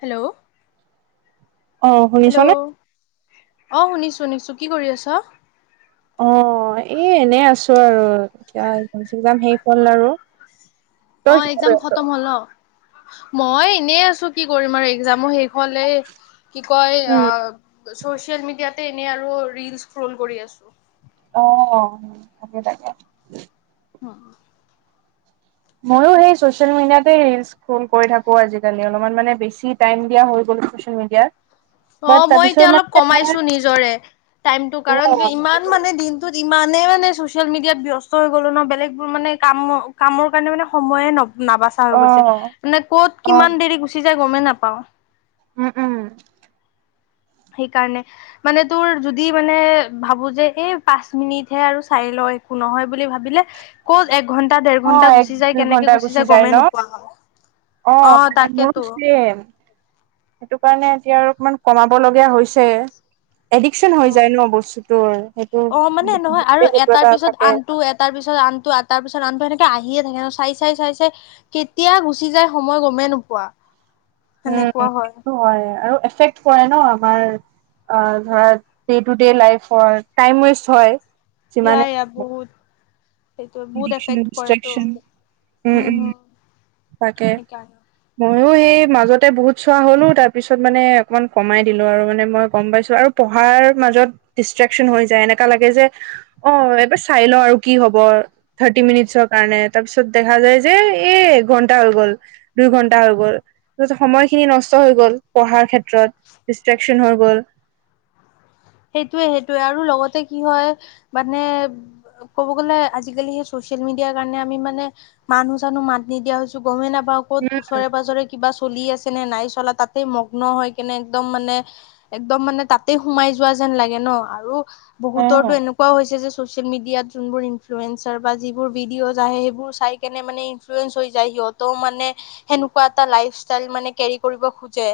Hello অ hello শুনিছনে অ শুনিছো শুনিছো কি কৰি আছ? অ এই এনেই আছো আৰু এতিয়া একজাম চেকজাম শেষ হ'ল আৰু অ তই কি কৰি একজাম আছ খতম হল অ মই এনে আছো কি কৰিম আৰু একজামো শে হলেই কি কয় অ উম চচিয়েল মিডিয়াত এনে আৰু ৰিলচ ক্ৰল কৰি আছো অ তাকে তাকে অ ময়ো সেই চ চিয়েল মিডিয়াতেই ৰিলচ ক্ৰল কৰি থাকো আজি কালি অলপমান মানে বেছি টাইম দিয়া হৈ গ'ল ছচিয়েল মিডিয়াত অ বাট মই তাৰপিছত এতিয়া অলপ মানে মই কমাইছো নিজৰে টাইমটো কাৰণ কি ইমান মানে দিন টোত ইমানে মানে চচিয়েল মিডিয়াত ব্যস্ত হৈ গ'লো ন বেলেগ বোৰ মানে কামৰ কামৰ কাৰণে মানে সময়ে ন নাবাচা অ হৈ গৈছে মানে ক'ত অ কিমান দেৰি গুচি যায় গমেই নাপাও উম উম সেইকাৰণে মানে তোৰ যদি মানে ভাবো যে এই পাঁচ মিনিটহে আৰু চাই লয় একো নহয় বুলি ভাবিলে ক'ত এক ঘণ্টা দেৰ অ ঘণ্টা এক গুচি যায় দুই কেনেকে ঘন্টা গুচি যায় ন গমেই নোপোৱা হ' অ মোৰো ত চেম সেইটো কাৰণে এতিয়া আৰু অকমান কমাব লগীয়া হৈছে এডিকচন হৈ উম যায় ন বস্তুটোৰ সেইটো অ সেইটো কিবা এটা থাকে তাৰপিছত আনটো তাৰপিছত আনটো আহি থাকে আহিয়ে থাকে ন চাই চাই চাই চাই কেতিয়া গুচি যাই সময় গমেই নোপোৱা উম সেনেকুৱা হয় সেইটো হয় আৰু এফেক্ট কৰে ন আমাৰ অ ধৰা ডে টু ডে লাইফৰ টাইম ৱেষ্ট হয় এতিয়া যিমানে আ বহুত সেইটো বহুত এডিকচন, এফেক্ট কৰেতো ডিষ্ট্ৰেকচন উম হম উম হম তাকে সেইকাৰণে মইয়ো সেই মাজতে বহুত চোৱা হলো তাৰ পিছত মানে অকমান কমাই দিলো আৰু মানে মই গম পাইছো আৰু পঢ়াৰ মাজত ডিষ্ট্ৰেকচন হৈ যায় এনেকা লাগে যে অ এবাৰ চাই লও আৰু কি হব থাৰ্টি মিনিটছৰ কাৰণে তাৰপিছত দেখা যায় যে এ ঘণ্টা হৈ গ'ল দুই ঘণ্টা হৈ গ'ল তো যে সময়খিনি নষ্ট হৈ গ'ল পঢ়াৰ ক্ষে ত্ৰত ডিষ্টেকচন হৈ গ'ল। সেইটোয়ে সেইটোয়ে আৰু লগতে কি হয় মানে ক'ব গ'লে আজিকালি সেই চচিয়েল মিডিয়াৰ কাৰণে আমি মানে মানুহ চানুহ মাত নিদিয়া হৈছো গমেই নাপাওঁ ক'ত উম ওচৰে পাজৰে কিবা চলি আছে নে নাই চলা, তাতেই মগ্ন হৈ কেনে একদম মানে একদম মানে তাতেই সোমাই যোৱা যেন লাগে ন আৰু উম বহুতৰটো এনেকুৱাও হৈছে যে ছ'চিয়েল মিডিয়াত যোনবোৰ ইনফ্লুৱেঞ্চাৰ বা যিবোৰ ভিডিঅ'জ আহে সেইবোৰ চাই কেনে মানে ইন্লুৱেঞ্চ হৈ যায় সিহঁত ত মানে সেনেকুৱা এটা লাইফ ষ্টাইল মানে কেৰি কৰিব খোজে।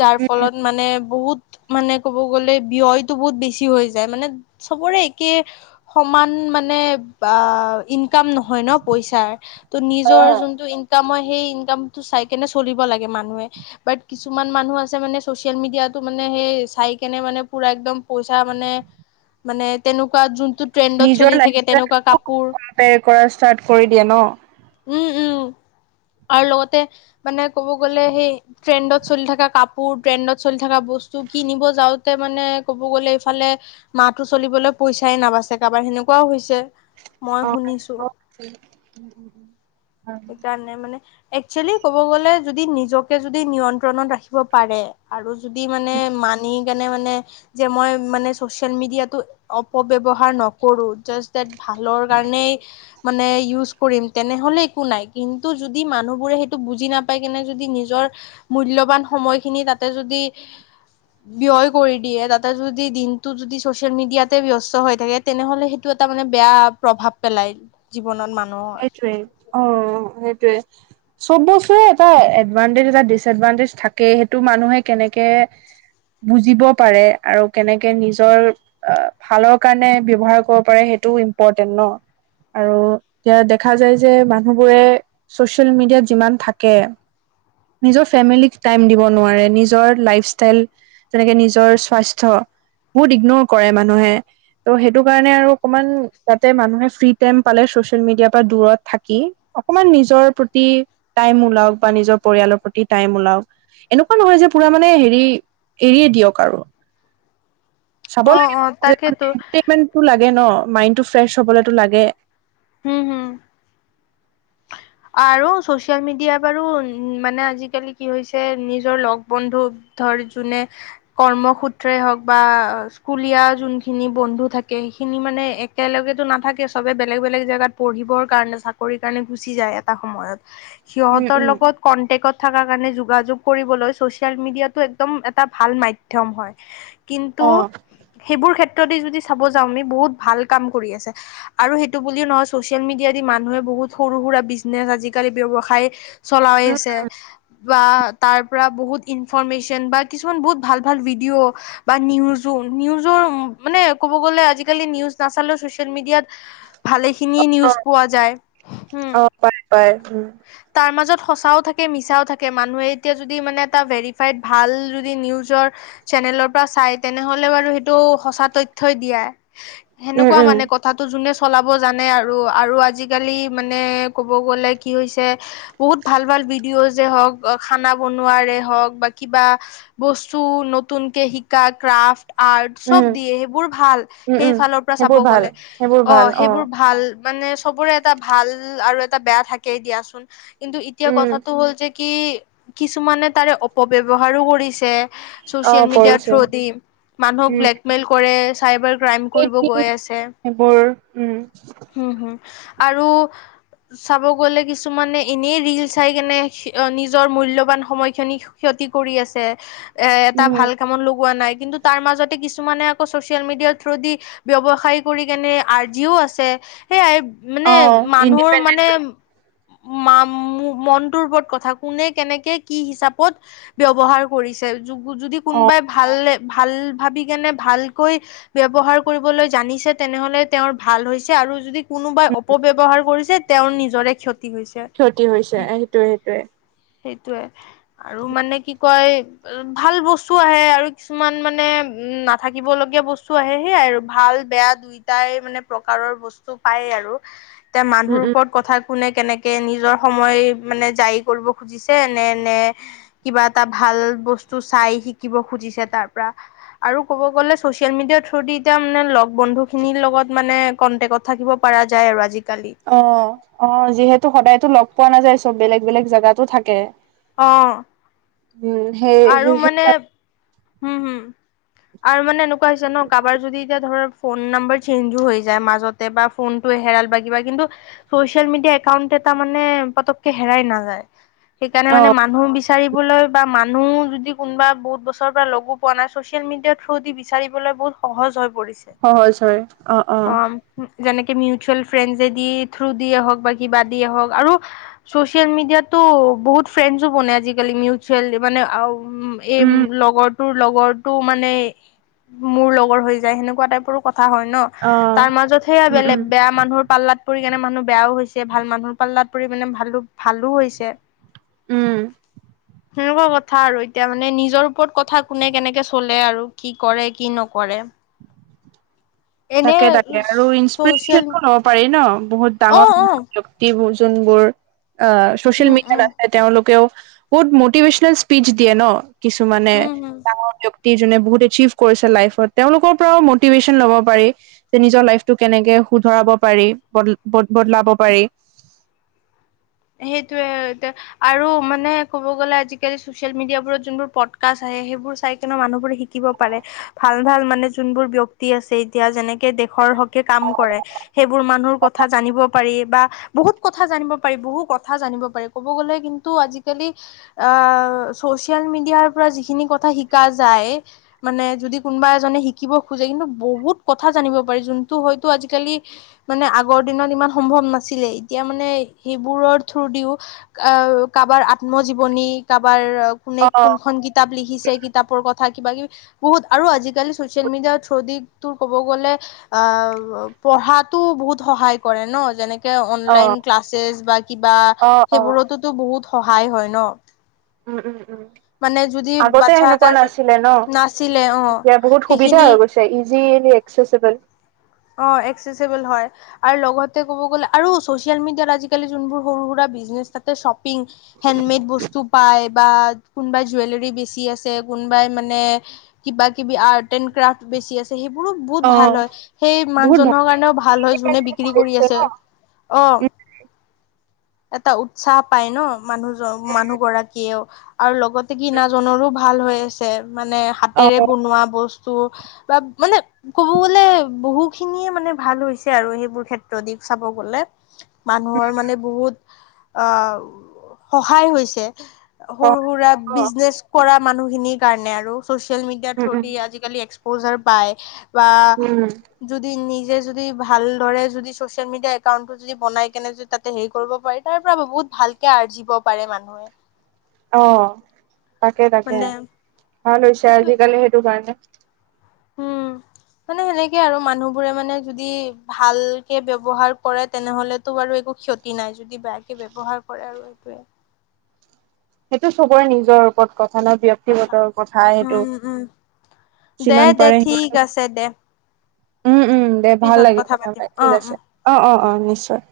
যাৰ উম ফলত মানে বহুত মানে ক'ব গ'লে ব্যয়তো বহুত বেছি হৈ যায় মানে চবৰে একেই সমান মানে বা ইন ইনকম নহয় ন পইচাৰ ত অ নিজৰ যোনটো ইনকামৰ সেই ইনকামটো চাই কেনে চলিব লাগে মানুহে। বাট কিছুমান মানুহ আছে মানে চচিয়েল মিডিয়াতো মানে সেই চাই কেনে মানে। পুৰা একদম পইচা মানে মানে তেনেকুৱা যোন টো ণ্টেণ্ডত নিজৰ চলি থাকে তেনেকুৱা লাইফষ্টাইলটো কাপোৰ। কম্পেয়াৰ কৰা ষ্টাৰ্ট কৰি দিয়ে ন উম, উম আৰু লগতে মানে ক'ব গ'লে সেই ট্ৰেণ্ডত চলি থকা কাপোৰ ট্ৰেণ্ডত চলি থকা বস্তু কিনিব যাওঁতে মানে ক'ব গ'লে, ইফালে মাহটো চলিবলৈ পইচাই নাবাচে কাৰোবাৰ সেনেকুৱাও হৈছে। মই অ শুনিছো সেইটোৱে সেইকাৰণে মানে একচুৱেলি ক'ব গ'লে যদি নিজকে যদি নিয়ন্ত্ৰণত ৰাখিব পাৰে আৰু যদি মানে মানি গা মানে মই ম ছ'চিয়েল মিডিয়াত অপব্যৱহাৰৰ নকৰো। জাষ্ট দেট ভালৰ কাৰণেই মানে ইউজ কৰিম তেনেহ'লে একো নাই কিন্তু যদি মানুহবোৰে সেইটো বুজি নাপাই কেনে যদি নিজৰ মূল্যবান সময়খিনি তাতে যদি, ব্যয় কৰি দিয়ে, তাতে যদি দিনটো যদি ছ'চিয়েল মিডিয়াতে ব্যস্ত হৈ থাকে। তেনেহ'লে সেইটো এটা মানে বেয়া। প্ৰভাৱ পেলাই জীৱনত মানুহ সেইটোৱে অ' অ সেইটোৱে চ'ব বস্তুেই এটা এডভানটেজ এটা ডিচএডভানটেজ থাকে, সেইটো মানুহে কেনেকে বুজিব পাৰে আৰু কেনেকে নিজৰ অ' ভালৰ কাৰণে ব্যৱহাৰ কৰিব পাৰে সেইটোও ইম্পৰটেণ্ট ন। আৰু এতিয়া দেখা যায় যে, মানুহবোৰে ছ'চিয়েল মিডিয়াত যিমান থাকে। নিজৰ ফেমিলীক টাইম দিব নোৱাৰে, নিজৰ লাইফষ্টাইল যেনেকে নিজৰ স্বাস্থ্য বহুত ইগনৰ কৰে মানুহে ত' সেইটো কাৰণে আৰু অকমান তাতে মানুহে ফ্ৰী টাইম পালে ছ'চিয়েল মিডিয়াৰ পৰা দূৰত থাকি, অকমান নিজৰ প্ৰতি টাইম ওলাওক বা নিজৰ পৰিয়ালৰ প্ৰতি টাইম ওলাওক। এনেকুৱা নহয় যে পুৰা মানে হেৰি এৰিয়ে দিয়ক আৰু চাব অ', অ', তাকেতো লাগে লাগে ন, মাইণ্ডটো ফ্ৰেছ হবলোটো লাগে। হম, হুম। [unintelligible] আৰু ছ'চিয়েল মিডিয়া বাৰু মানে আজিকালি কি হৈছে নিজৰ লগ বন্ধু ধৰ যোনে কৰ্ম সূত্ৰে হওঁক বা স্কুলীয়া যোনখিনি বন্ধু থাকে, সেইখিনি মানে এক একেলগেতো নাথাকে, চবে বেলেগ বেলেগ জেগাত পঢ়িবৰ কাৰণে চাকৰি কাৰণে গুচি যায় এটা সময়ত উম সিহঁতৰ উম লগত কন্টেকত থকা কাৰণে যোগাযোগ কৰিবলৈ ছ'চিয়েল মিডিয়াত টো একদম এটা ভাল মাধ্যম হয়। কিন্তু অ'। সেইবোৰ ক্ষেত্ৰতে যদি চাব যাওঁ আমি বহুত ভাল কাম কৰি আছে। আৰু সেইটো বুলিও নহয় ছ'চিয়েল মিডিয়া দি মানুহে বহুত সৰু সুৰা বিজনেচ আজিকালি ব্যৱসায় চলাই আছে। বা তাৰ পৰা বহুত ইনফৰমেশ্যন বা কিছুমান বহুত ভাল ভাল ভিডিঅ'। বা নিউজো নিউজৰ মানে ক'ব গলে, আজিকালি নিউজ নাচালে চচিয়েল মিডিয়াত ভালে খিনিয়েই নিউজ পোৱা যায়। উম অ', পায় পায়, উম। তাৰ মাজত সঁচাও থাকে মিছাও থাকে, মানুহে এতিয়া যদি মানে এটা ভেৰিফাইড ভাল যদি নিউজৰ চেনেলৰ পৰা চাই, তেনেহলে বাৰু সেইটো সঁচা তথ্যই দিয়ে। উম সেনেকুৱা উম মানে কথাটো যোনে চলাব জানে আৰু আৰু আজি আজিকালি মানে ক'ব গ'লে, কি হৈছে? বহুত ভাল ভাল ভিডিঅ'জ হওক খানা বনোৱাৰে হওঁক বা কিবা বস্তু নতুনকে শিকা ক্ৰাফট। আৰ্ট উম চব দিয়ে, সেইবোৰ ভাল উম উম সেইফালৰ পৰা চাব সেইবোৰ ভাল গ'লে, সেইবোৰ ভাল অ' সেইবোৰ ভাল। মানে চবৰে এটা ভাল আৰু এটা বেয়া থাকেই দিয়াচোন, কিন্তু এতিয়া উম কথাটো হ'ল যে কি কিছুমানে তাৰে অপব্যৱহাৰো কৰিছে। অ' চচিয়েল মিডিয়াৰ কৰিছে। থ্ৰুদি, মানুক উম ব্লেকমেইল কৰে, চাইবাৰ ক্ৰাইম কৰিব গৈ আছে, সেইবোৰ উম হম, হম, আৰু চাব গ'লে কিছুমানে এনেই ৰিল চাই কেনে নিজৰ মূল্যবান সময়খিনি ক্ষতি কৰি আছে, এ এটা উম ভাল কামত লগোৱা নাই, কিন্তু তাৰ মাজতে কিছুমানে আকৌ ছ'চিয়েল মিডিয়াৰ থ্ৰু দি ব্যৱসায় কৰি কেনে আজিও আছে, সেইয়াই মানে অ' মানুহৰ ইণ্ডিপেণ্ডেন্ট মানে মা মনটোৰ ওপৰত কথা। কোনে, কেনেকে, কি হিচাপত ব্যৱহাৰ কৰিছে? যদি অ' কোনোবাই ভাল ভাল ভাবি কেনে ভালকৈ ব্যৱহাৰ কৰিবলৈ জানিছে, তেনেহলে তেওঁৰ ভাল হৈছে আৰু যদি কোনো অপব্যৱহাৰ কৰিছে, তেওঁৰ নিজৰেই ক্ষতি হৈছে। ক্ষতি হৈছে সেইটোয়ে সেইটোয়ে সেইটোৱেই আৰু মানে কি কয়? ভাল বস্তু আহে আৰু কিছুমান মানে উম নাথাকিবলগীয়া বস্তু আহে, সেয়াই আৰু ভাল বেয়া দুইটাই মানে প্ৰকাৰৰ বস্তু পায় আৰু, এতিয়া উম মানুহৰ উম ওপৰত কথা, কোনে কেনেকে নিজৰ সময় মানে জাৰি কৰিব খুজিছে নে নে কিবা এটা ভাল বস্তু চাই, শিকিব খুজিছে তাৰ পৰা। আৰু ক'ব গলে, চচিয়েল মিডিয়াৰ থ্ৰু দি এতিয়া মানে লগ বন্ধু খিনিৰ লগত মানে কন্টেকত থাকিব পাৰা যায় আৰু আজিকালি। অ', অ' যিহেতু সদায়তো লগ পোৱা নাযায়, চব বেলেগ বেলেগ জাগাতো থাকে। অহ। উম, হে আৰু মানে, হম হম। আৰু মানে এনেকুৱা হৈছে ন, কাৰোবাৰ যদি এতিয়া ধৰ, ফোন নম্বাৰ যদি চেঞ্জো হৈ যায় মাজত। বা ফোনটো হেৰাল বা কিবা কিন্তু চচিয়েল মিডিয়া একাউণ্ট এটা মানে পতককে হেৰাই নাযায়। সেইকাৰণে মানে অ' মানুহ বিচাৰিবলৈ বা মান মানুহ যদি কোনোবা বহুত বছৰৰ পৰা লগো পোৱা নাই, ছচিয়েল মিডিয়াৰ থ্ৰ দি বিচাৰিবলৈ বহুত সহজ হৈ পৰিছে। সহজ হয়, অ' অ'। যেনেকে মিউচুৱেল ফ্ৰেণ্ডছ দি থ্ৰু দিয়েই হওক বা কিবা দিয়ে হওক আৰু চ'চিয়েল মিডিয়াতো বহুত ফ্ৰেণ্ডজো বনে আজিকালি, মিউচ মানে অ' উ এই উম লগৰ তোৰ লগৰটো মানে মোৰ লগৰ হৈ যায়, সেনেকুৱা টাইপৰো কথা হয় ন। অ'। তাৰ মাজত সেইয়া উম, বেলেগ, উম, বেয়া মানুহৰ পাল্লাত পৰি কেনে মানুহ বেয়াও হৈছে, ভাল মানুহৰ পাল্লাত পৰি মানে ভালো ভালো হৈছে। উম। সেনেকুৱা কথা আৰু, এতিয়া মানে নিজৰ ওপৰত কথা, কোনে কেনেকে চলে আৰু কি কৰে কি নকৰে? [unintelligible] তাকে তাকে আৰু ছচিয়েল ইনস্পিৰেচনো অ। পাৰি ন, বহুত ডাঙৰ অ' অ' ব্যক্তিৰ যোনবোৰ। আহ চচিয়েল উম মিডিয়াত উম আছে তেওঁলোকেও বহুত মটিভেশ্যনেল স্পিচ দিয়ে ন। কিছুমানে উম, হম, ডাঙৰ। বহুত এচিভ কৰিছে লাইফত তেওঁলোকৰ পৰাও মটিভেশচন ল'ব পাৰি। যে নিজৰ লাইফটো কেনেকে শুধৰাব পাৰি বদদ বদলাব পাৰি। সেইটোয়ে, এ আৰু মানে ক'ব গ'লে আজিকালি। চ'চিয়েল মিডিয়াবোৰত যোনবোৰ পডকাষ্ট আহে, সেইবোৰ চাই কিনে মানুহবোৰে শিকিব পাৰে। ভাল - ভাল মানে যোনবোৰ ব্যক্তি আছে, এতিয়া যেনেকে। দেশৰ হকে কাম কৰে, সেইবোৰ মানুহৰ কথা জানিব পাৰি বা। বহুত কথা জানিব পাৰি বহু কথা জানিব পাৰি ক'ব গ'লে কিন্তু আজিকালি। আহ চ'চিয়েল মিডিয়াৰ পৰা যিখিনি কথা শিকা যায়। মানে যদি কোনোবা এজনে শিকিব খোজে কিন্তু বহুত কথা জানিব পাৰি যোনটো হয়তো আজিকালি। মানে আগৰ দিনত ইমান সম্ভৱ নাছিলে, এতিয়া মানে সেইবোৰৰ। থোৰ দিও আহ কাৰোবাৰ আত্মজীৱনী কাৰোবাৰ কোনে অ', অ', কোনখন গীত। কিতাপ লিখিছে, কিতাপৰ কথা কিবা কিবি। বহুত আৰু আজিকালি চ'চিয়েল মিডিয়াৰ থ্ৰদিক তোৰ ক'ব গ'লে। অ' পঢ়াতো বহুত সহায় কৰে ন, যেনেকে। অ', অনলাইন ক্লাছেছ বা কিবা অ', সেইবোৰতোতো বহুত সহায় হয় ন। উম উম উম। মানে যদি আগতে বাচ্ছা সেনেকুৱা নাছিলে ন, এটাৰ নাছিলে অ এতিয়া বহুত সুবিধা হৈ সেইখিনি গৈছে। ইজিলি এ্সেচবল। অ' এক্সেচবল হয়। আৰু লগতে ক'ব গ'লে আৰু চ'চিয়েল মিডিয়াত আজিকালি যোনবোৰ সৰু সুৰা বিজনেছ থাকে। শপিং, হেণ্ডমেড বস্তু পায় বা। কোনোবাই জুৱেলৰী বেছি আছে, কোনোবাই মানে কিবা কিবি আৰ্ট এণ্ড ক্ৰাফ্ট বেছি আছে। সেইবোৰো বহুত অ', ভাল হয়, সেই মানুহ বহুত ভাল জহনৰ কাৰণেও ভাল হয় যোনে বিক্ৰী কৰি আছে। অঁ। এটা উৎসাহ পায় ন, মানুহজন মানুহ গৰাকীয়েও। আৰু লগতে কি নাজনৰো ভাল হৈ আছে মানে। অ', হাতেৰে বনোৱা বস্তু বা, মানে ক'ব গলে। বহু খিনিয়ে মানে ভাল হৈছে আৰু সেইবোৰ ক্ষেত্ৰ দি চাব গলে। মানুহৰ মানে বহুত আহ সহায় হৈছে। সৰু - সুৰা অ', বিজনে কৰা মানুহখিনিৰ কাৰণে আৰু চচিয়েল মিডিয়া উম, থ উম, দি আজ। পজাৰ পায় বা। উম, যদি নিজে যদি ভালদৰে যদি চ'চিয়েল মিডিয়া একাউন্টটো যদি বনাই কেনে যদি। হেৰি কৰিব পাৰি, তাৰ পৰা বহুত ভালকে আৰ্জিব পাৰে মানুহে। অ তাকে তাকে মানে ভাল হৈছে আজিকালি সেইটো কাৰণে হোম মানে সেনেকে আৰু মানুহবোৰে মানে যদি ভালকে ব্যৱহাৰ কৰে তেনেহলেতো বাৰু একো ক্ষতি নাই যদি বেয়াকে ব্যৱহাৰ কৰে আৰু সেইটোৱে সেইটো চবৰে নিজৰ ওপৰত কথা ন ব্য কথা ব্যক্তিগত কথা সেইটো উম উম দে যিমান দে পাৰে ঠিক সিমান আছে দে উম উম দে ভাল পিছত লাগিল কথা পাতিম পাতি অ ঠিক উম আছে অ অ অহ অ নিশ্চয়